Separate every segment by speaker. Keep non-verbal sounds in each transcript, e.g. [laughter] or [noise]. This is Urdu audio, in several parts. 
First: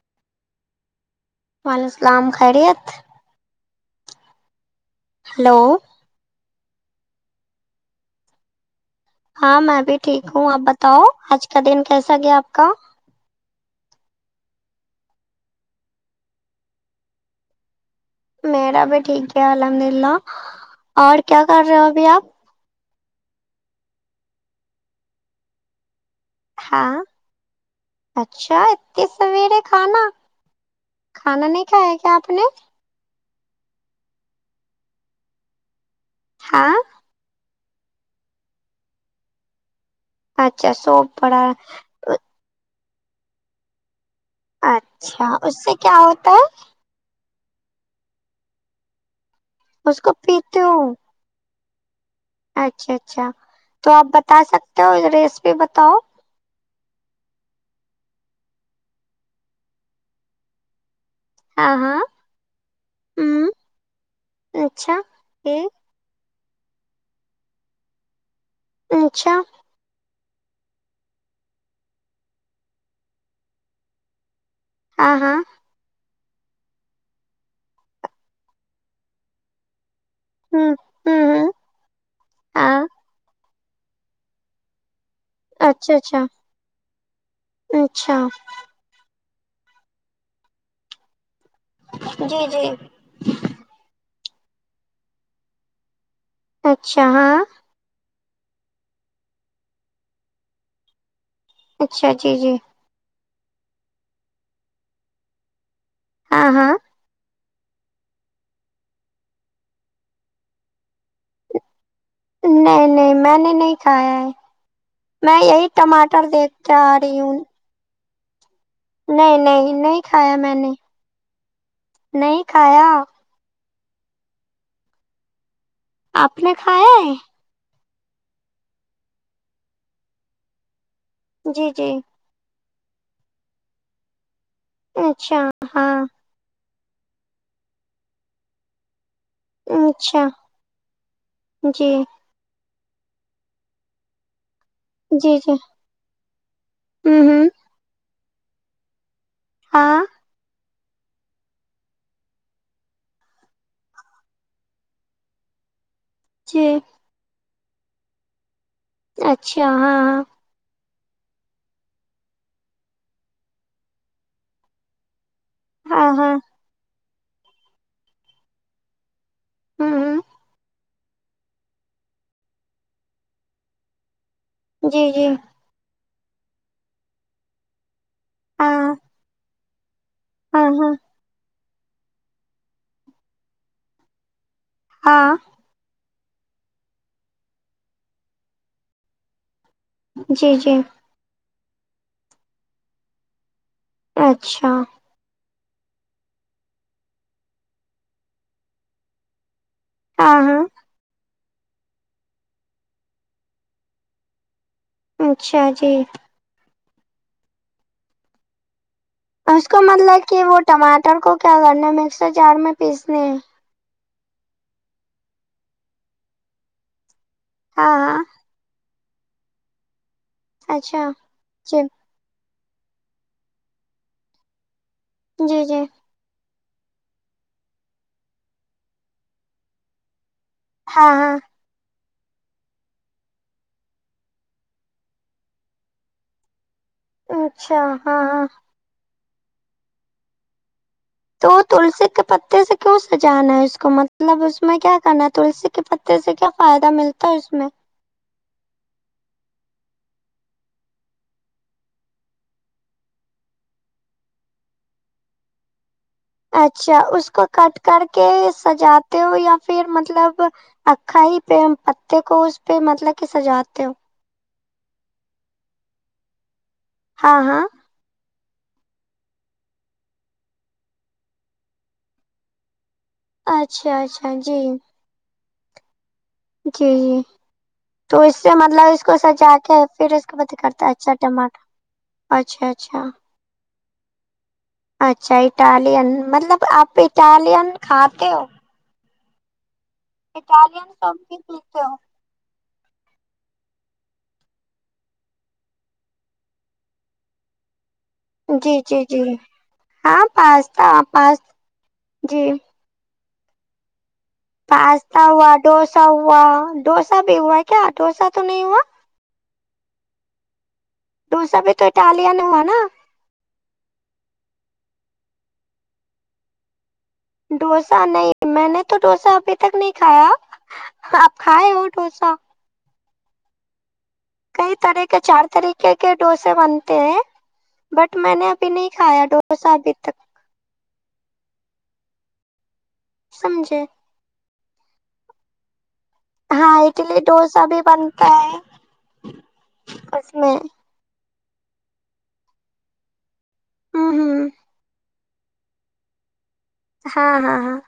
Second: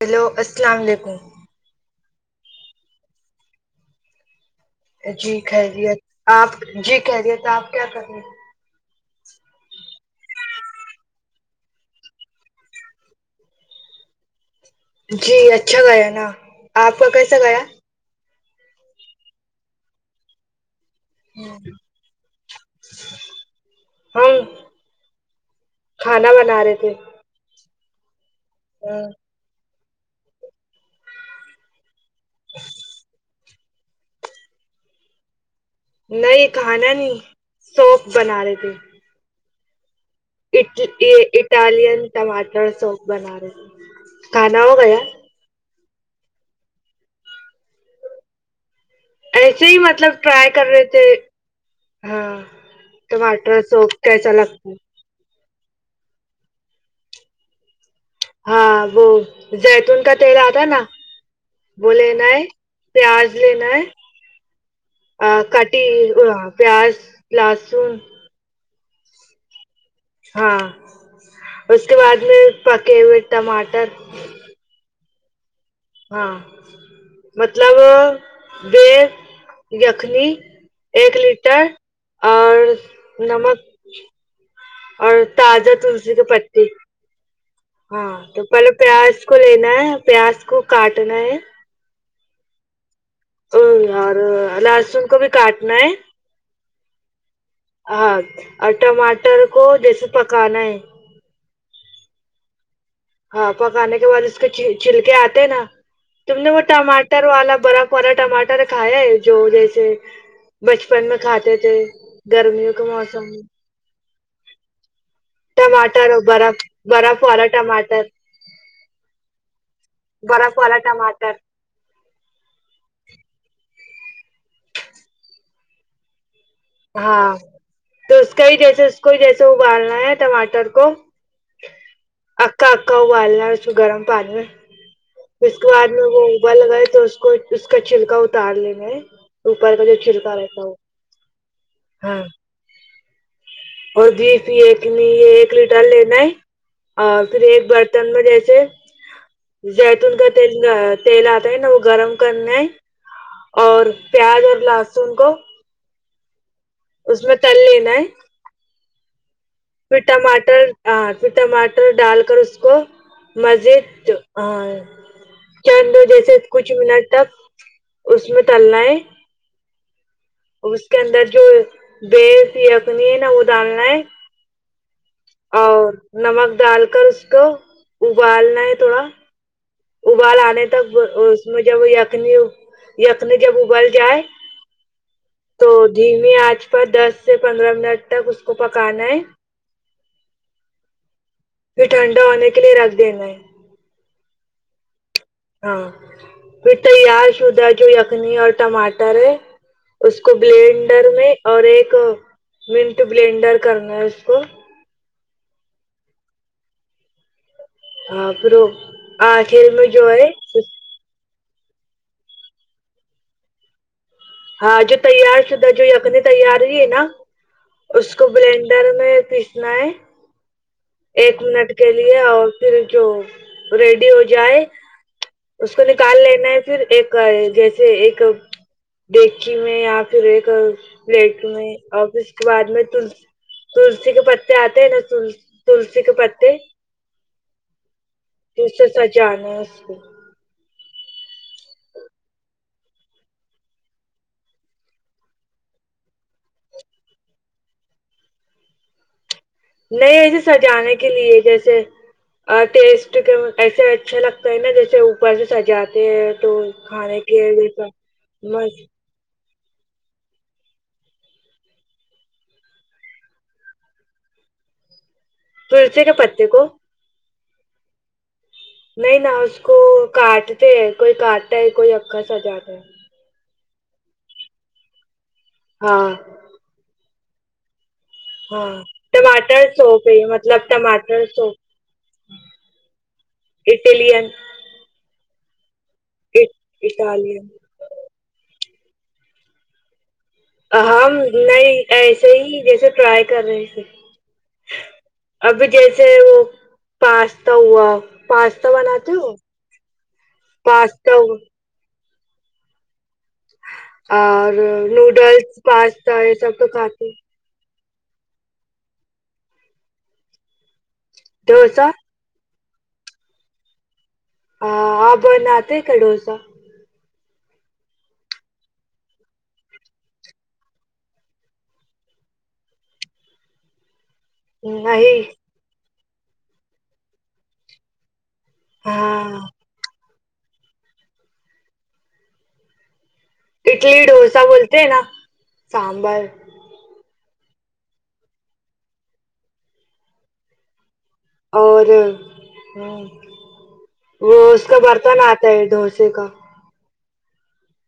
Speaker 1: ہیلو السلام علیکم
Speaker 2: وعلیکم السلام خیریت
Speaker 1: جی
Speaker 2: ہلو
Speaker 1: خیریت آپ جی خیریت آپکی کر رہی
Speaker 2: ہاں میں بھی ٹھیک ہوں آپ بتاؤ آج کا دن کیسا گیا آپ کا
Speaker 1: جی اچھا گیا نا آپ کا کیسا گیا
Speaker 2: میرا بھی ٹھیک ہے الحمد للہ اور کیا کر رہے ہو ابھی آپ
Speaker 1: ہم کھانا بنا رہے تھے
Speaker 2: ہاں اچھا
Speaker 1: ہاں،
Speaker 2: اتی سویرے کھانا کھانا نہیں کھایا کیا آپ نے
Speaker 1: نہیں
Speaker 2: ہاں
Speaker 1: کھانا نہیں سوپ بنا رہے تھے
Speaker 2: اچھا
Speaker 1: ٹ یہ
Speaker 2: سوپ پڑا
Speaker 1: اٹالین
Speaker 2: ہے۔
Speaker 1: ٹماٹر سوس بنا رہے تھے کھانا ہو گیا
Speaker 2: اچھا اس سے کیا ہوتا ہے
Speaker 1: ایسے ہی
Speaker 2: ہے اس کو
Speaker 1: مطلب ٹرائی
Speaker 2: پیتی
Speaker 1: کر رہے
Speaker 2: ہوں
Speaker 1: تھے ہاں
Speaker 2: اچھا اچھا
Speaker 1: ٹماٹر
Speaker 2: تو
Speaker 1: سوپ
Speaker 2: آپ
Speaker 1: کیسا
Speaker 2: بتا
Speaker 1: لگتا ہے
Speaker 2: سکتے ہو ریسپی بتاؤ
Speaker 1: ہاں وہ زیتون کا تیل آتا نا
Speaker 2: ہاں
Speaker 1: وہ
Speaker 2: ہاں
Speaker 1: لینا ہے پیاز
Speaker 2: ہ
Speaker 1: لینا ہے
Speaker 2: اچھا
Speaker 1: ا
Speaker 2: یہ
Speaker 1: کٹی پیاز لہسن
Speaker 2: اچھا
Speaker 1: ہاں اس کے بعد میں پکے ہوئے ٹماٹر
Speaker 2: ہاں ہاں
Speaker 1: ہاں مطلب بی یخنی
Speaker 2: ہ
Speaker 1: ایک
Speaker 2: ہ
Speaker 1: لیٹر اور
Speaker 2: ہاں
Speaker 1: نمک اور تازہ
Speaker 2: اچھا
Speaker 1: تلسی کے پتی ہاں
Speaker 2: اچھا
Speaker 1: تو پہلے پیاز کو لینا ہے پیاز کو کاٹنا ہے
Speaker 2: جی جی
Speaker 1: ا اور لہسن کو بھی کاٹنا ہے
Speaker 2: اچھا ہاں
Speaker 1: ہاں اور ٹماٹر کو جیسے پکانا ہے
Speaker 2: اچھا جی جی
Speaker 1: ہاں پکانے کے بعد اس کے چھلکے آتے نا تم
Speaker 2: ہاں
Speaker 1: نے وہ
Speaker 2: ہاں
Speaker 1: ٹما ٹر آلا برف والرا ماٹر کائے جو جیسے بچپن میں کھاتے تھے گرمیوں کا
Speaker 2: نہیں نہیں
Speaker 1: موسم
Speaker 2: میں نے نہیں کھایا ہے میں یہی
Speaker 1: ٹماٹر اور برف
Speaker 2: دیکھتے آ
Speaker 1: برف
Speaker 2: رہی ہوں
Speaker 1: والا ٹماٹر
Speaker 2: نہیں نہیں نہیں کھایا میں
Speaker 1: برف
Speaker 2: نے
Speaker 1: والا ٹماٹر
Speaker 2: نہیں کھایا آپ نے کھائے
Speaker 1: ہاں تو اس کا ہی جیسے اس کو جیسے ابالنا ہے ٹماٹر کو
Speaker 2: جی جی
Speaker 1: اکا اکا ابالنار ہے اسکو گرم پانی میں
Speaker 2: اچھا
Speaker 1: پھر اس کے بعد
Speaker 2: ہاں
Speaker 1: میں وہ ابل گئے تو اس کو اس کا چھلکا اتار ل گے اوپر کا جو
Speaker 2: اچھا
Speaker 1: چھلکا رہےتا وہ
Speaker 2: جی
Speaker 1: ہاں اور بیف یہ یقنی
Speaker 2: جی
Speaker 1: ایک
Speaker 2: جی
Speaker 1: لیٹر لینا ہے اور
Speaker 2: ہوں
Speaker 1: پھر
Speaker 2: ہوں
Speaker 1: ایک بر م [unintelligible] ایے
Speaker 2: ہاں
Speaker 1: زیتون کا تیل یہ تیل آتا ہے نا وہ گرم کرنے ہے اور پیاز اور لہسن کو
Speaker 2: جی
Speaker 1: اس میں تل لینا ہے
Speaker 2: اچھا
Speaker 1: پھر
Speaker 2: ہاں
Speaker 1: ٹماٹر ہاں پھر ٹماٹر ڈال کر اس کو مزید ہاں چند
Speaker 2: ہاں ہاں
Speaker 1: جیسے
Speaker 2: ہاں
Speaker 1: کچھ منٹ تک اس میں تلنا ہے
Speaker 2: ھمم ھمم
Speaker 1: اس کے اندر جو بیس خنی ہے نا وہ ڈالنا ہے
Speaker 2: جی جی
Speaker 1: اور نمک ڈال کر اس کو ابالنا
Speaker 2: ہاں
Speaker 1: ہے تھوڑا ابال آنے
Speaker 2: ہاں
Speaker 1: تک
Speaker 2: ہاں
Speaker 1: وا اس میں جب یخنی یخنی جب ابل جائے
Speaker 2: ہاں
Speaker 1: تو دھیمی آنچ پر دس سے پندرہ منٹ تک اس کو پکانا ہے
Speaker 2: جی جی
Speaker 1: پھر ٹھنڈا ہونے کے لیے رکھ دینا ہے
Speaker 2: اچھا
Speaker 1: ہاں پھر تیار شدہ جو یخنی اور ٹماٹر ہے اس کو
Speaker 2: ہاں ہاں
Speaker 1: بلینڈر میں اور ایک منٹ بلینڈر کرنا ہے اس کو
Speaker 2: اچھا جی
Speaker 1: ہاں پھر وه
Speaker 2: اس کو مطلب کہ وہ ٹماٹر کو کیا کرنا مکسر جار میں پیسنے
Speaker 1: ہاں جو تیار شدہ جو یخنے تیار ہی ہے نا
Speaker 2: ہاں
Speaker 1: اس
Speaker 2: ہاں
Speaker 1: کو بلینڈر میں پیسنا ہے
Speaker 2: اچھا
Speaker 1: ایک منٹ
Speaker 2: جی
Speaker 1: کے لیے یہ ہے اور پھر جو ریڈی ہو جائے
Speaker 2: جی
Speaker 1: اس
Speaker 2: جی
Speaker 1: کو نک کال لینا ہے پھر ایک جیسے ایک ڈیکچی میں یا پھر ایک
Speaker 2: ہاں ہاں
Speaker 1: پلیٹ میں اور پھر اس بعد میں تل تلسی کے پتے آتے ہیں نا تل تلسی کے پتے
Speaker 2: اچھا ہاں ہاں
Speaker 1: اس سے سجانا اس کو
Speaker 2: تو تلسی کے پتے سے کیوں سجانا ہے اس کو مطلب اس میں کیا کرنا ہے تلسی کے پت تے سے کیا فائدہ ملتا ہے اس میں
Speaker 1: نہیں ایسے سجانے کے لیے جیسے اور ٹیسٹ کے ایسے اچھا لگتا ہے نا جیسے اوپر سے سجاتے ہیں تو
Speaker 2: اچھا
Speaker 1: کھانے
Speaker 2: اس کو
Speaker 1: کے
Speaker 2: کٹ
Speaker 1: جیسا
Speaker 2: کر کے
Speaker 1: بس
Speaker 2: سجا تے ہو یا پھر مطلب اکھا ہی پہ پتے کو اس پہ مطلب کہ سجاتے ہو
Speaker 1: تلسی کے پتے کو
Speaker 2: ہاں ہاں
Speaker 1: نہیں نہ اس کو کاٹتے ہے کوئی کاٹتا ہے کوئی اکھا سجاتا ہے
Speaker 2: اچھا اچھا جی
Speaker 1: ہاں
Speaker 2: جی تو اس سے
Speaker 1: ہاں
Speaker 2: مطلب اس کو سجا
Speaker 1: ٹماٹر
Speaker 2: کے
Speaker 1: سوپ
Speaker 2: پھر
Speaker 1: ہے
Speaker 2: اس کو پت
Speaker 1: مطلب
Speaker 2: کرتا ہے اچھا ٹماٹر
Speaker 1: سوپ
Speaker 2: اچھا اچھا
Speaker 1: اٹیلن
Speaker 2: اچھا اٹالین مطلب آپ اٹالین کھاتے ہو اٹالین
Speaker 1: ہم
Speaker 2: سبزی
Speaker 1: نہیں
Speaker 2: پیتے ہو
Speaker 1: ایسے ہی جیسے ٹرائی کر رہے تھے ابھی جیسے وہ پاستا ہوا پاستا
Speaker 2: جی جی
Speaker 1: بناتے
Speaker 2: جی
Speaker 1: ہو
Speaker 2: ہاں پاستا پس جی
Speaker 1: اور
Speaker 2: پاستا ہوا
Speaker 1: نوڈلس
Speaker 2: ڈوسا
Speaker 1: پاستا یہ
Speaker 2: ہوا
Speaker 1: سب تو کھاتے
Speaker 2: ڈوسا بھی ہوا کیا ڈوسا تو نہیں ہوا دوسا بھی تو
Speaker 1: ڈوسا
Speaker 2: اٹالین ہوا نا
Speaker 1: ہاں آ پ بناتے ہے کا دوسا
Speaker 2: دوسا نہیں میں نے تو دوسا ابھی تک نہیں کھایا آپ کھائے ہو دوسا کئی طرح کے
Speaker 1: نہیں
Speaker 2: چار طریقے کے دوسے بنتے ہیں بٹ میں نے ابھی نہیں کھایا
Speaker 1: ہاں
Speaker 2: دوسا بھی سمجھے
Speaker 1: اٹلی دوسا بولتے ہیں نا سانبر
Speaker 2: ہاں اٹلی دوسا بھی بنتا ہے اس میں
Speaker 1: اور ہوں
Speaker 2: ہوں
Speaker 1: وہ
Speaker 2: ہوں
Speaker 1: اس کا برتن آتا ہے دوسے کا
Speaker 2: ہاں ہاں ہاں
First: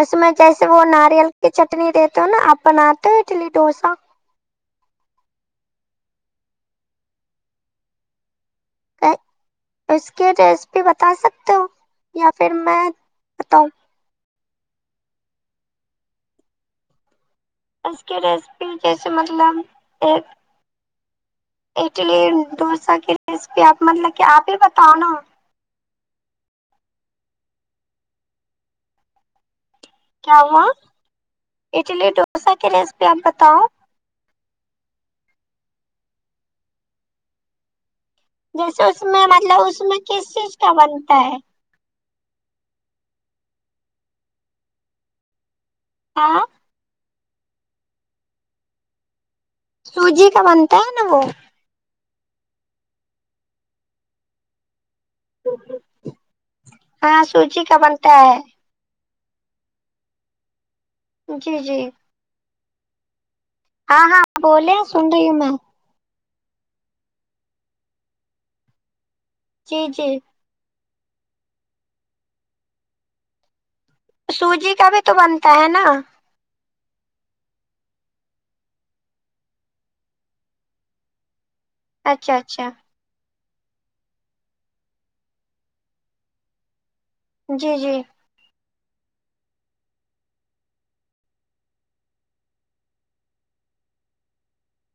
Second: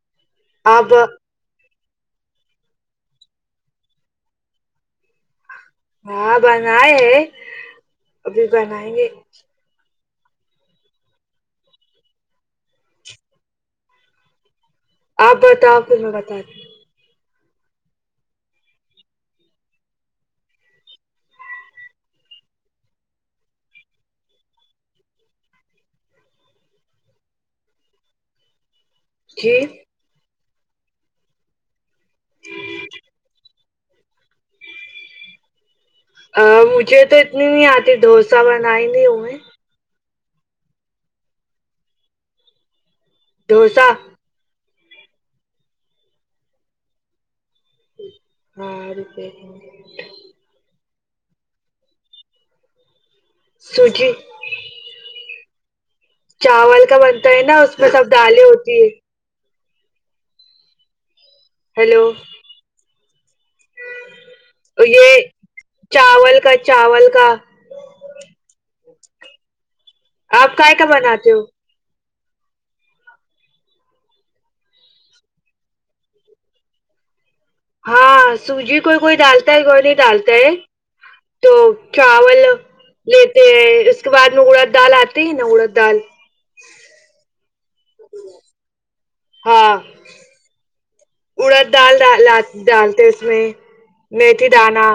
Speaker 2: اس میں جیسے وہ
Speaker 1: آپ
Speaker 2: ناریل کہ چٹنی دیتے ہو نا آپ بناتے ہو اٹلی دوسا
Speaker 1: ہاں بنائے ہے ابھی بنائیں گے
Speaker 2: اس کی ریسیپی بتا سکتے ہو یا پھر میں بتاؤں
Speaker 1: آپ بتاؤ پھر میں بتاتی ہوں۔
Speaker 2: اس کی ریسیپی جیسے مطلب ایک اٹلی دوسا کی ریسیپی آپ مطلب کہ آپ ہی بتاؤ نا
Speaker 1: جی
Speaker 2: کیا ہوا اٹلی دوسا کی ریسیپی آپ بتاؤ
Speaker 1: ا مجھے تو اتنی نہیں آتی دوس
Speaker 2: جیسے اس میں مطلب اس میں کس چیز کا بنتا ہے
Speaker 1: دوسا
Speaker 2: آں
Speaker 1: ہاں [unintelligible]
Speaker 2: سوجی کا بنتا ہے نا وہ
Speaker 1: سوجی چاول کا
Speaker 2: ہاں
Speaker 1: بنتا ہے نا
Speaker 2: سوجی
Speaker 1: اس
Speaker 2: کا
Speaker 1: میں سب
Speaker 2: بنتا
Speaker 1: دالیں ہوتی ہے
Speaker 2: جی جی
Speaker 1: ہیلو
Speaker 2: ہاں ہاں بولے سن
Speaker 1: یہ
Speaker 2: رہی ہوں میں
Speaker 1: چاول کا چاول کا
Speaker 2: جی جی
Speaker 1: آپ کائے کا بناتے ہو
Speaker 2: سوجی کا بھی تو بنتا ہے نا
Speaker 1: ہاں سوجی کوئی کوئی ڈالتا ہے کوئی نہیں ڈالتا ہے تو
Speaker 2: اچھا
Speaker 1: چاول
Speaker 2: اچھا
Speaker 1: لیتے ہیں اس کے بعد ن اڑد دال آتی ہے نا اڑد دال
Speaker 2: جی جی
Speaker 1: ہاں اڑد دال لا ڈالتے اس میں میتھی دانا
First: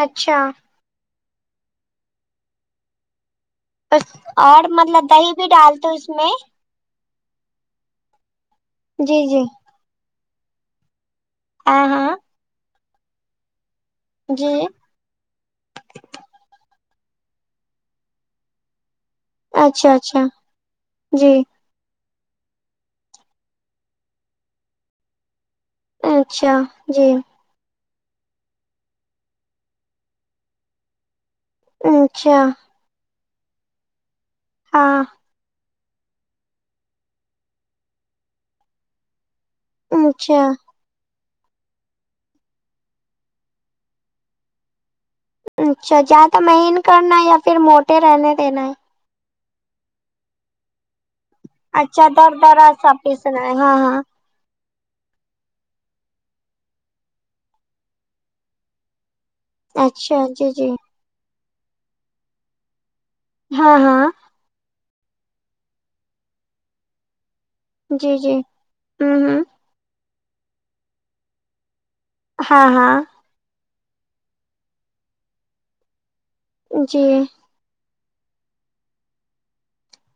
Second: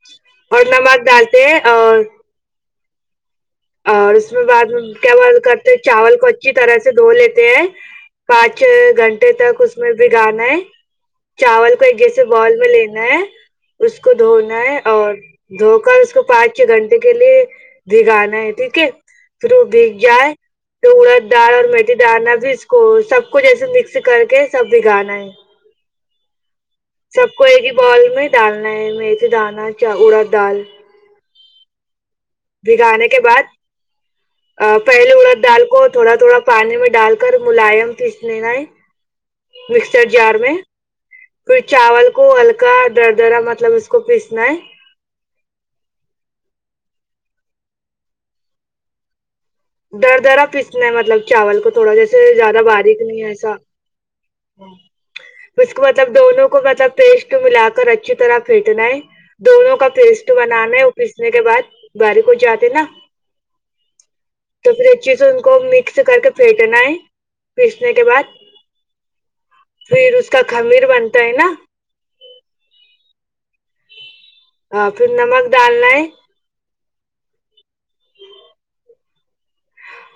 Speaker 2: اچھا
Speaker 1: اور نمک ڈالتے اور اور اس میں
Speaker 2: اور
Speaker 1: بعد
Speaker 2: مطلب
Speaker 1: کیا
Speaker 2: دہی
Speaker 1: بول
Speaker 2: بھی
Speaker 1: کرتے
Speaker 2: ڈالتے اس
Speaker 1: چاول کو
Speaker 2: میں
Speaker 1: اچھی طرح سے دھو لیتے ہیں پانچ
Speaker 2: جی
Speaker 1: گھنٹے
Speaker 2: جی
Speaker 1: تک اس میں بھیگانا ہے چاول کو
Speaker 2: ہاں
Speaker 1: ایک
Speaker 2: ہاں
Speaker 1: جیسے بال میں لینا ہے اس کو
Speaker 2: جی
Speaker 1: دھونا ہے اور دھو کر اس کو پانچ چھ گھنٹے کے لیے بھگانا ہے ٹھیک ہے پھر وہ
Speaker 2: اچھا
Speaker 1: بھیگ
Speaker 2: اچھا
Speaker 1: جائے تو اڑد
Speaker 2: جی
Speaker 1: دال اور می تھی دانا بھی اس کو سب کچھ ایسے مکس کر کے سب بھیگانا ہے
Speaker 2: اچھا جی
Speaker 1: سب کو ایک ہی بول میں ڈالنا ہے میتھی دانا چ اڑا دال
Speaker 2: اچھا
Speaker 1: بھگانے کے بعد
Speaker 2: ہاں
Speaker 1: پہلے اڑد دال کو تھوڑا تھوڑا پانی میں ڈال کر ملائم پیس لینا ہے مکسر جار
Speaker 2: اچھا
Speaker 1: میں پھر چاول کو ہلکا در درا مطلب اس کو پیسنا ہے
Speaker 2: اچھا زیادہ مہیںن کرنا یا پھر موٹے رہنے دینا ہے
Speaker 1: دردرا پیسنا ہے مطلب چاول کو
Speaker 2: ہے
Speaker 1: تھوڑا
Speaker 2: اچھا
Speaker 1: جیسے
Speaker 2: در
Speaker 1: زیادہ
Speaker 2: درا سا
Speaker 1: باریک نہیں
Speaker 2: پیسنا
Speaker 1: ایسا
Speaker 2: ہے ہاں ہاں
Speaker 1: اس کو مطلب دونوں کو مطلب پیسٹ ملا کر اچھی طرح پھینٹنا ہے دونوں کا
Speaker 2: اچھا
Speaker 1: پیسٹ
Speaker 2: جی جی
Speaker 1: بنانے وہ پیسنے کے بعد باریک ہو جاتے نا
Speaker 2: ہاں ہاں
Speaker 1: تو پھر ا چی سے ان کو مکس کر کے پھینٹنا ہے پیسنے کے
Speaker 2: جی
Speaker 1: بعد
Speaker 2: جی ہوں ہوں
Speaker 1: پھر اس کا خمیر بنتا ہے نا
Speaker 2: ہاں ہاں
Speaker 1: اور پھر نمک ڈالنا ہے
Speaker 2: جی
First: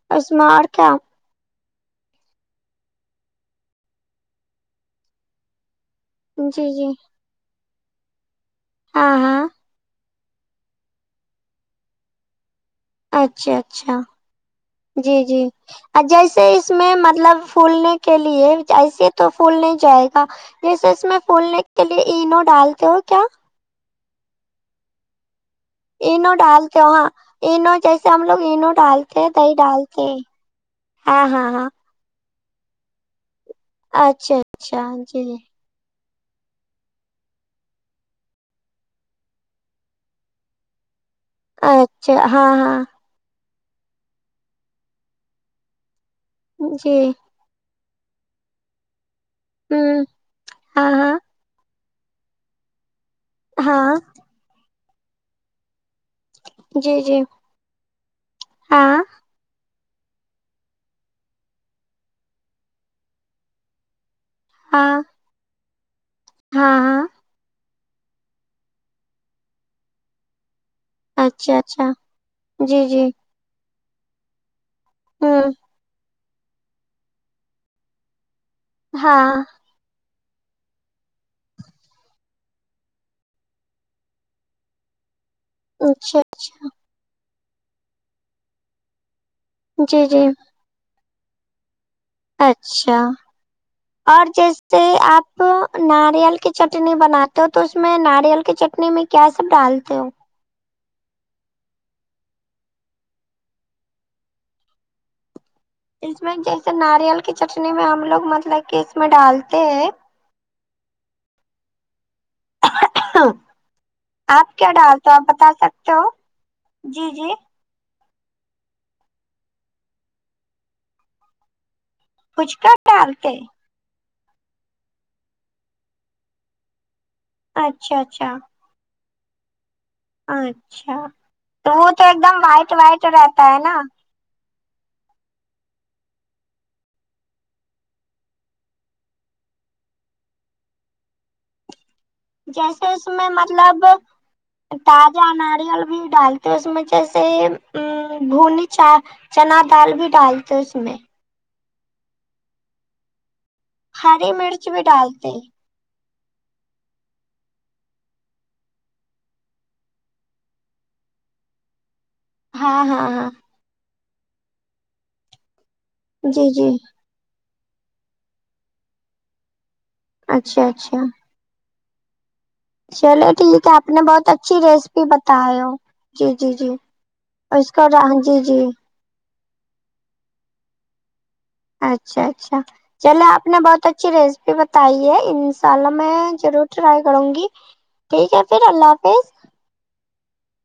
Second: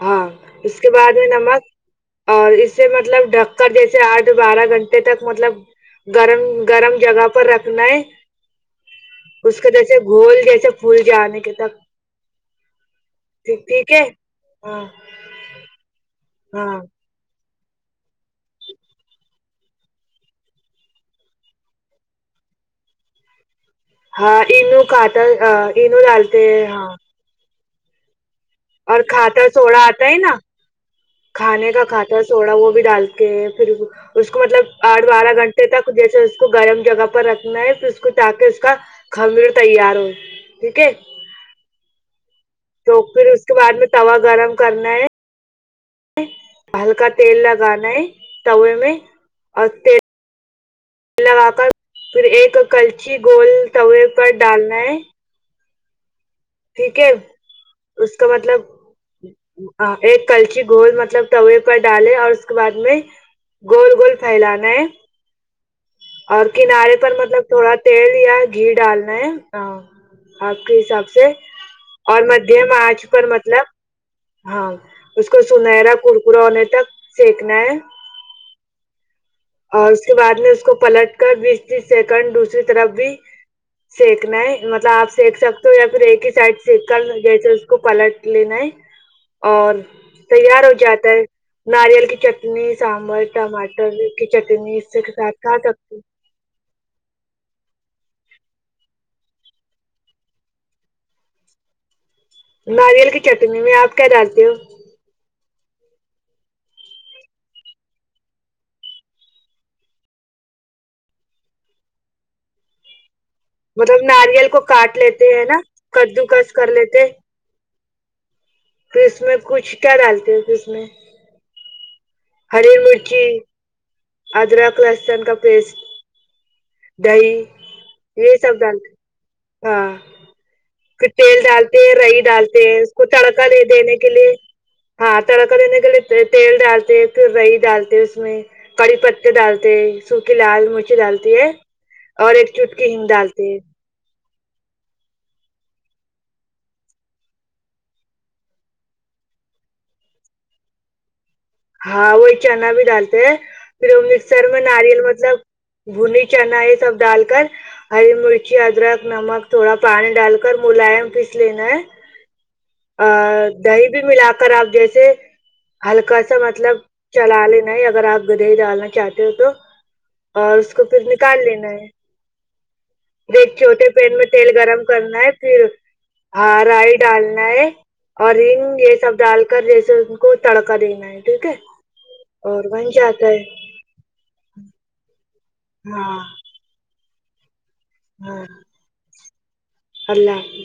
Speaker 1: ہاں
Speaker 2: میں اور
Speaker 1: اس کے
Speaker 2: کیا
Speaker 1: بعد وی نمک اور اسے مطلب ڈھک کر جیسے آٹھ بارہ گھنٹے تک مطلب گرم
Speaker 2: جی جی
Speaker 1: گرم جگہ پر رکھنا ہے
Speaker 2: ہاں ہاں
Speaker 1: اس کے جیسے گھول جیسے پھول جانے کے تک
Speaker 2: اچھا
Speaker 1: ٹھیک
Speaker 2: اچھا
Speaker 1: ہے ہاں
Speaker 2: جی جی جیسے اس
Speaker 1: ہاں
Speaker 2: میں مطلب پھولنے کے لیے ایسے تو پھول نہیں جائے گا جیسے اس میں پھولنے کے لیے اینو ڈالتے ہو کیا
Speaker 1: ہاں انوں کاٹل
Speaker 2: اینو ڈالتے ہو ہاں اینو جیسے ہم لوگ اینو
Speaker 1: اور
Speaker 2: ڈالتے ہیں
Speaker 1: کھاتا
Speaker 2: دہی
Speaker 1: سوڑا آتا
Speaker 2: ڈالتے
Speaker 1: ہے
Speaker 2: ہیں
Speaker 1: نا
Speaker 2: ہاں ہاں ہاں
Speaker 1: کھانے کا کھات سوڈا وہ بھی ڈال کے پھر اس
Speaker 2: اچھا
Speaker 1: کو مطلب
Speaker 2: اچھا
Speaker 1: آٹھ
Speaker 2: جی
Speaker 1: بارہ گھنٹہ [unintelligible] جیسے اس کو گرم جگہ پر رکھنا ہے پھر اس کو تاکے اس کا خمیر تیار ہو ٹھیک ہے
Speaker 2: اچھا ہاں ہاں
Speaker 1: تو پھر اس کے بعد میں توا گرم کرنا ہے
Speaker 2: جی
Speaker 1: ہلکا تیل لگانا ہے توے میں اور
Speaker 2: ہوں
Speaker 1: تیل
Speaker 2: ہاں ہاں
Speaker 1: لگا کر پھر ایک کلچی گول
Speaker 2: ہاں
Speaker 1: توے پر ڈالنا ہے ٹھیک
Speaker 2: جی
Speaker 1: ہے
Speaker 2: جی
Speaker 1: اس کا مطلب
Speaker 2: ہاں
Speaker 1: ایک کلچی گھول مطلب توے پر ڈالے اور اس کے بعد میں گول گول فھیلا
Speaker 2: ہاں
Speaker 1: اور
Speaker 2: ہاں
Speaker 1: کنارے
Speaker 2: ہاں
Speaker 1: پر مطلب تھوڑا تیل یا گھی ڈالنا ہے اپ کے حساب سے
Speaker 2: اچھا اچھا
Speaker 1: اور مدھیم
Speaker 2: جی
Speaker 1: انچ
Speaker 2: جی
Speaker 1: پر مطلب ہاں اس کو
Speaker 2: ہوں
Speaker 1: سنہرا کرکرا ہونے تک سینکنا ہے
Speaker 2: ہاں
Speaker 1: اور اس کے بعد میں اس کو پلٹ کر بیس تیس سیکنڈ دوسری طرف بھی سیکنا ہے مطلب آپ سیکھ سکتے ہو یا پھر
Speaker 2: اچھا
Speaker 1: ایک ہی سائڈ
Speaker 2: اچھا
Speaker 1: سیک کر جیسے اس کو پلٹ لینا ہے اور
Speaker 2: جی جی
Speaker 1: تیار ہو جاتا ہے ناریل کی چٹنی سانبر ٹماٹر کی
Speaker 2: جس
Speaker 1: چٹنی
Speaker 2: سے
Speaker 1: اس کے ساتھ
Speaker 2: آپ
Speaker 1: کھا سکتے
Speaker 2: نا
Speaker 1: ہو۔
Speaker 2: ریل کی چٹنی بناتے ہو تو اس میں ناریل کی چٹنی میں کیا سب ڈالتے ہو
Speaker 1: ناریل کی چٹنی میں آپ کیا ڈالتے ہو
Speaker 2: اس میں جیسے ناریل کی چٹنی میں ہم لوگ مطلب کہ اس میں ڈالتے ہیں
Speaker 1: مطلب
Speaker 2: آپ
Speaker 1: ناریل کو
Speaker 2: کیا
Speaker 1: کاٹ
Speaker 2: ڈال تو ہو آپ
Speaker 1: لیتے ہیں
Speaker 2: بتا
Speaker 1: نا
Speaker 2: سکتے ہو
Speaker 1: کدو کس کر
Speaker 2: جی جی
Speaker 1: تو اس میں کچھ کیا ڈالتے ہو تو اس میں
Speaker 2: کچھ
Speaker 1: ہری
Speaker 2: کیا
Speaker 1: مرچی
Speaker 2: ڈالتے
Speaker 1: ادرک لہسن کا پیسٹ دہی
Speaker 2: اچھا
Speaker 1: یہ
Speaker 2: اچھا
Speaker 1: سب ڈال ہاں
Speaker 2: اچھا
Speaker 1: پھر تیل
Speaker 2: تو
Speaker 1: ڈالتے
Speaker 2: وہ
Speaker 1: ہیں
Speaker 2: تو ایک
Speaker 1: رئی
Speaker 2: دم
Speaker 1: ڈالتے
Speaker 2: وائٹ
Speaker 1: ہیں اس کو
Speaker 2: وائٹ
Speaker 1: تڑکا
Speaker 2: رہتا ہے
Speaker 1: لے
Speaker 2: نا
Speaker 1: دینے کے لیے ہاں تڑکا دینے کے لیے تیل ڈالتے ہے رئی ڈالتے اس میں کڑی پتے ڈالتے سوکھی لال مرچی ڈالتی ہے اور ایک چٹکی کے
Speaker 2: جیسے
Speaker 1: ہنگ
Speaker 2: اس میں
Speaker 1: ڈالتے ہے
Speaker 2: مطلب تازہ ناریل بھی ڈالتے ہیں اس میں جیسے ہ بھنی چار چنا دال بھی ڈالتے اس میں
Speaker 1: ہاں وہی چنا بھی ڈالتے ہیں پھر وہ
Speaker 2: ہری
Speaker 1: مکسر میں
Speaker 2: مرچ بھی
Speaker 1: ناریل
Speaker 2: ڈالتے
Speaker 1: مطلب بھنے چنا یہ سب ڈال کر ہری مرچی ادرک نمک تھوڑا پانی ڈال کر ملائم پیس لینا ہے
Speaker 2: ہاں
Speaker 1: ا
Speaker 2: ہاں ہاں
Speaker 1: دہی بھی ملا کر آپ جیسے ہلکا سا
Speaker 2: جی جی
Speaker 1: مطلب چلا لینا ہے اگر آپ گدھائی ڈالنا چاہتے ہو تو اور
Speaker 2: اچھا
Speaker 1: اس کو
Speaker 2: اچھا
Speaker 1: پھر نکال لینا ہے
Speaker 2: چلے
Speaker 1: ایک
Speaker 2: ٹھیک ہے
Speaker 1: چھوٹے
Speaker 2: آپ نے
Speaker 1: پین میں
Speaker 2: بہت
Speaker 1: تیل
Speaker 2: اچھی
Speaker 1: گرم
Speaker 2: ریسیپی
Speaker 1: کرنا ہے پھر
Speaker 2: بتائے ہو جی جی
Speaker 1: ہاں
Speaker 2: جی
Speaker 1: رائی ڈالنا ہے
Speaker 2: اس کو
Speaker 1: اور
Speaker 2: جی جی
Speaker 1: ہنگ یہ سب ڈال کے کر جیسے ان کو تڑکا دینا ہے ٹھیک ہے
Speaker 2: اچھا اچھا
Speaker 1: اور بن
Speaker 2: چلو
Speaker 1: جاتا ہے
Speaker 2: آپ نے بہت اچھی ریسپی بتائی ہے ان شاء اللہ میں
Speaker 1: ہاں
Speaker 2: ضرور ٹرائی کروں گی ٹھیک ہے پھر اللہ حافظ
Speaker 1: چال لا ہے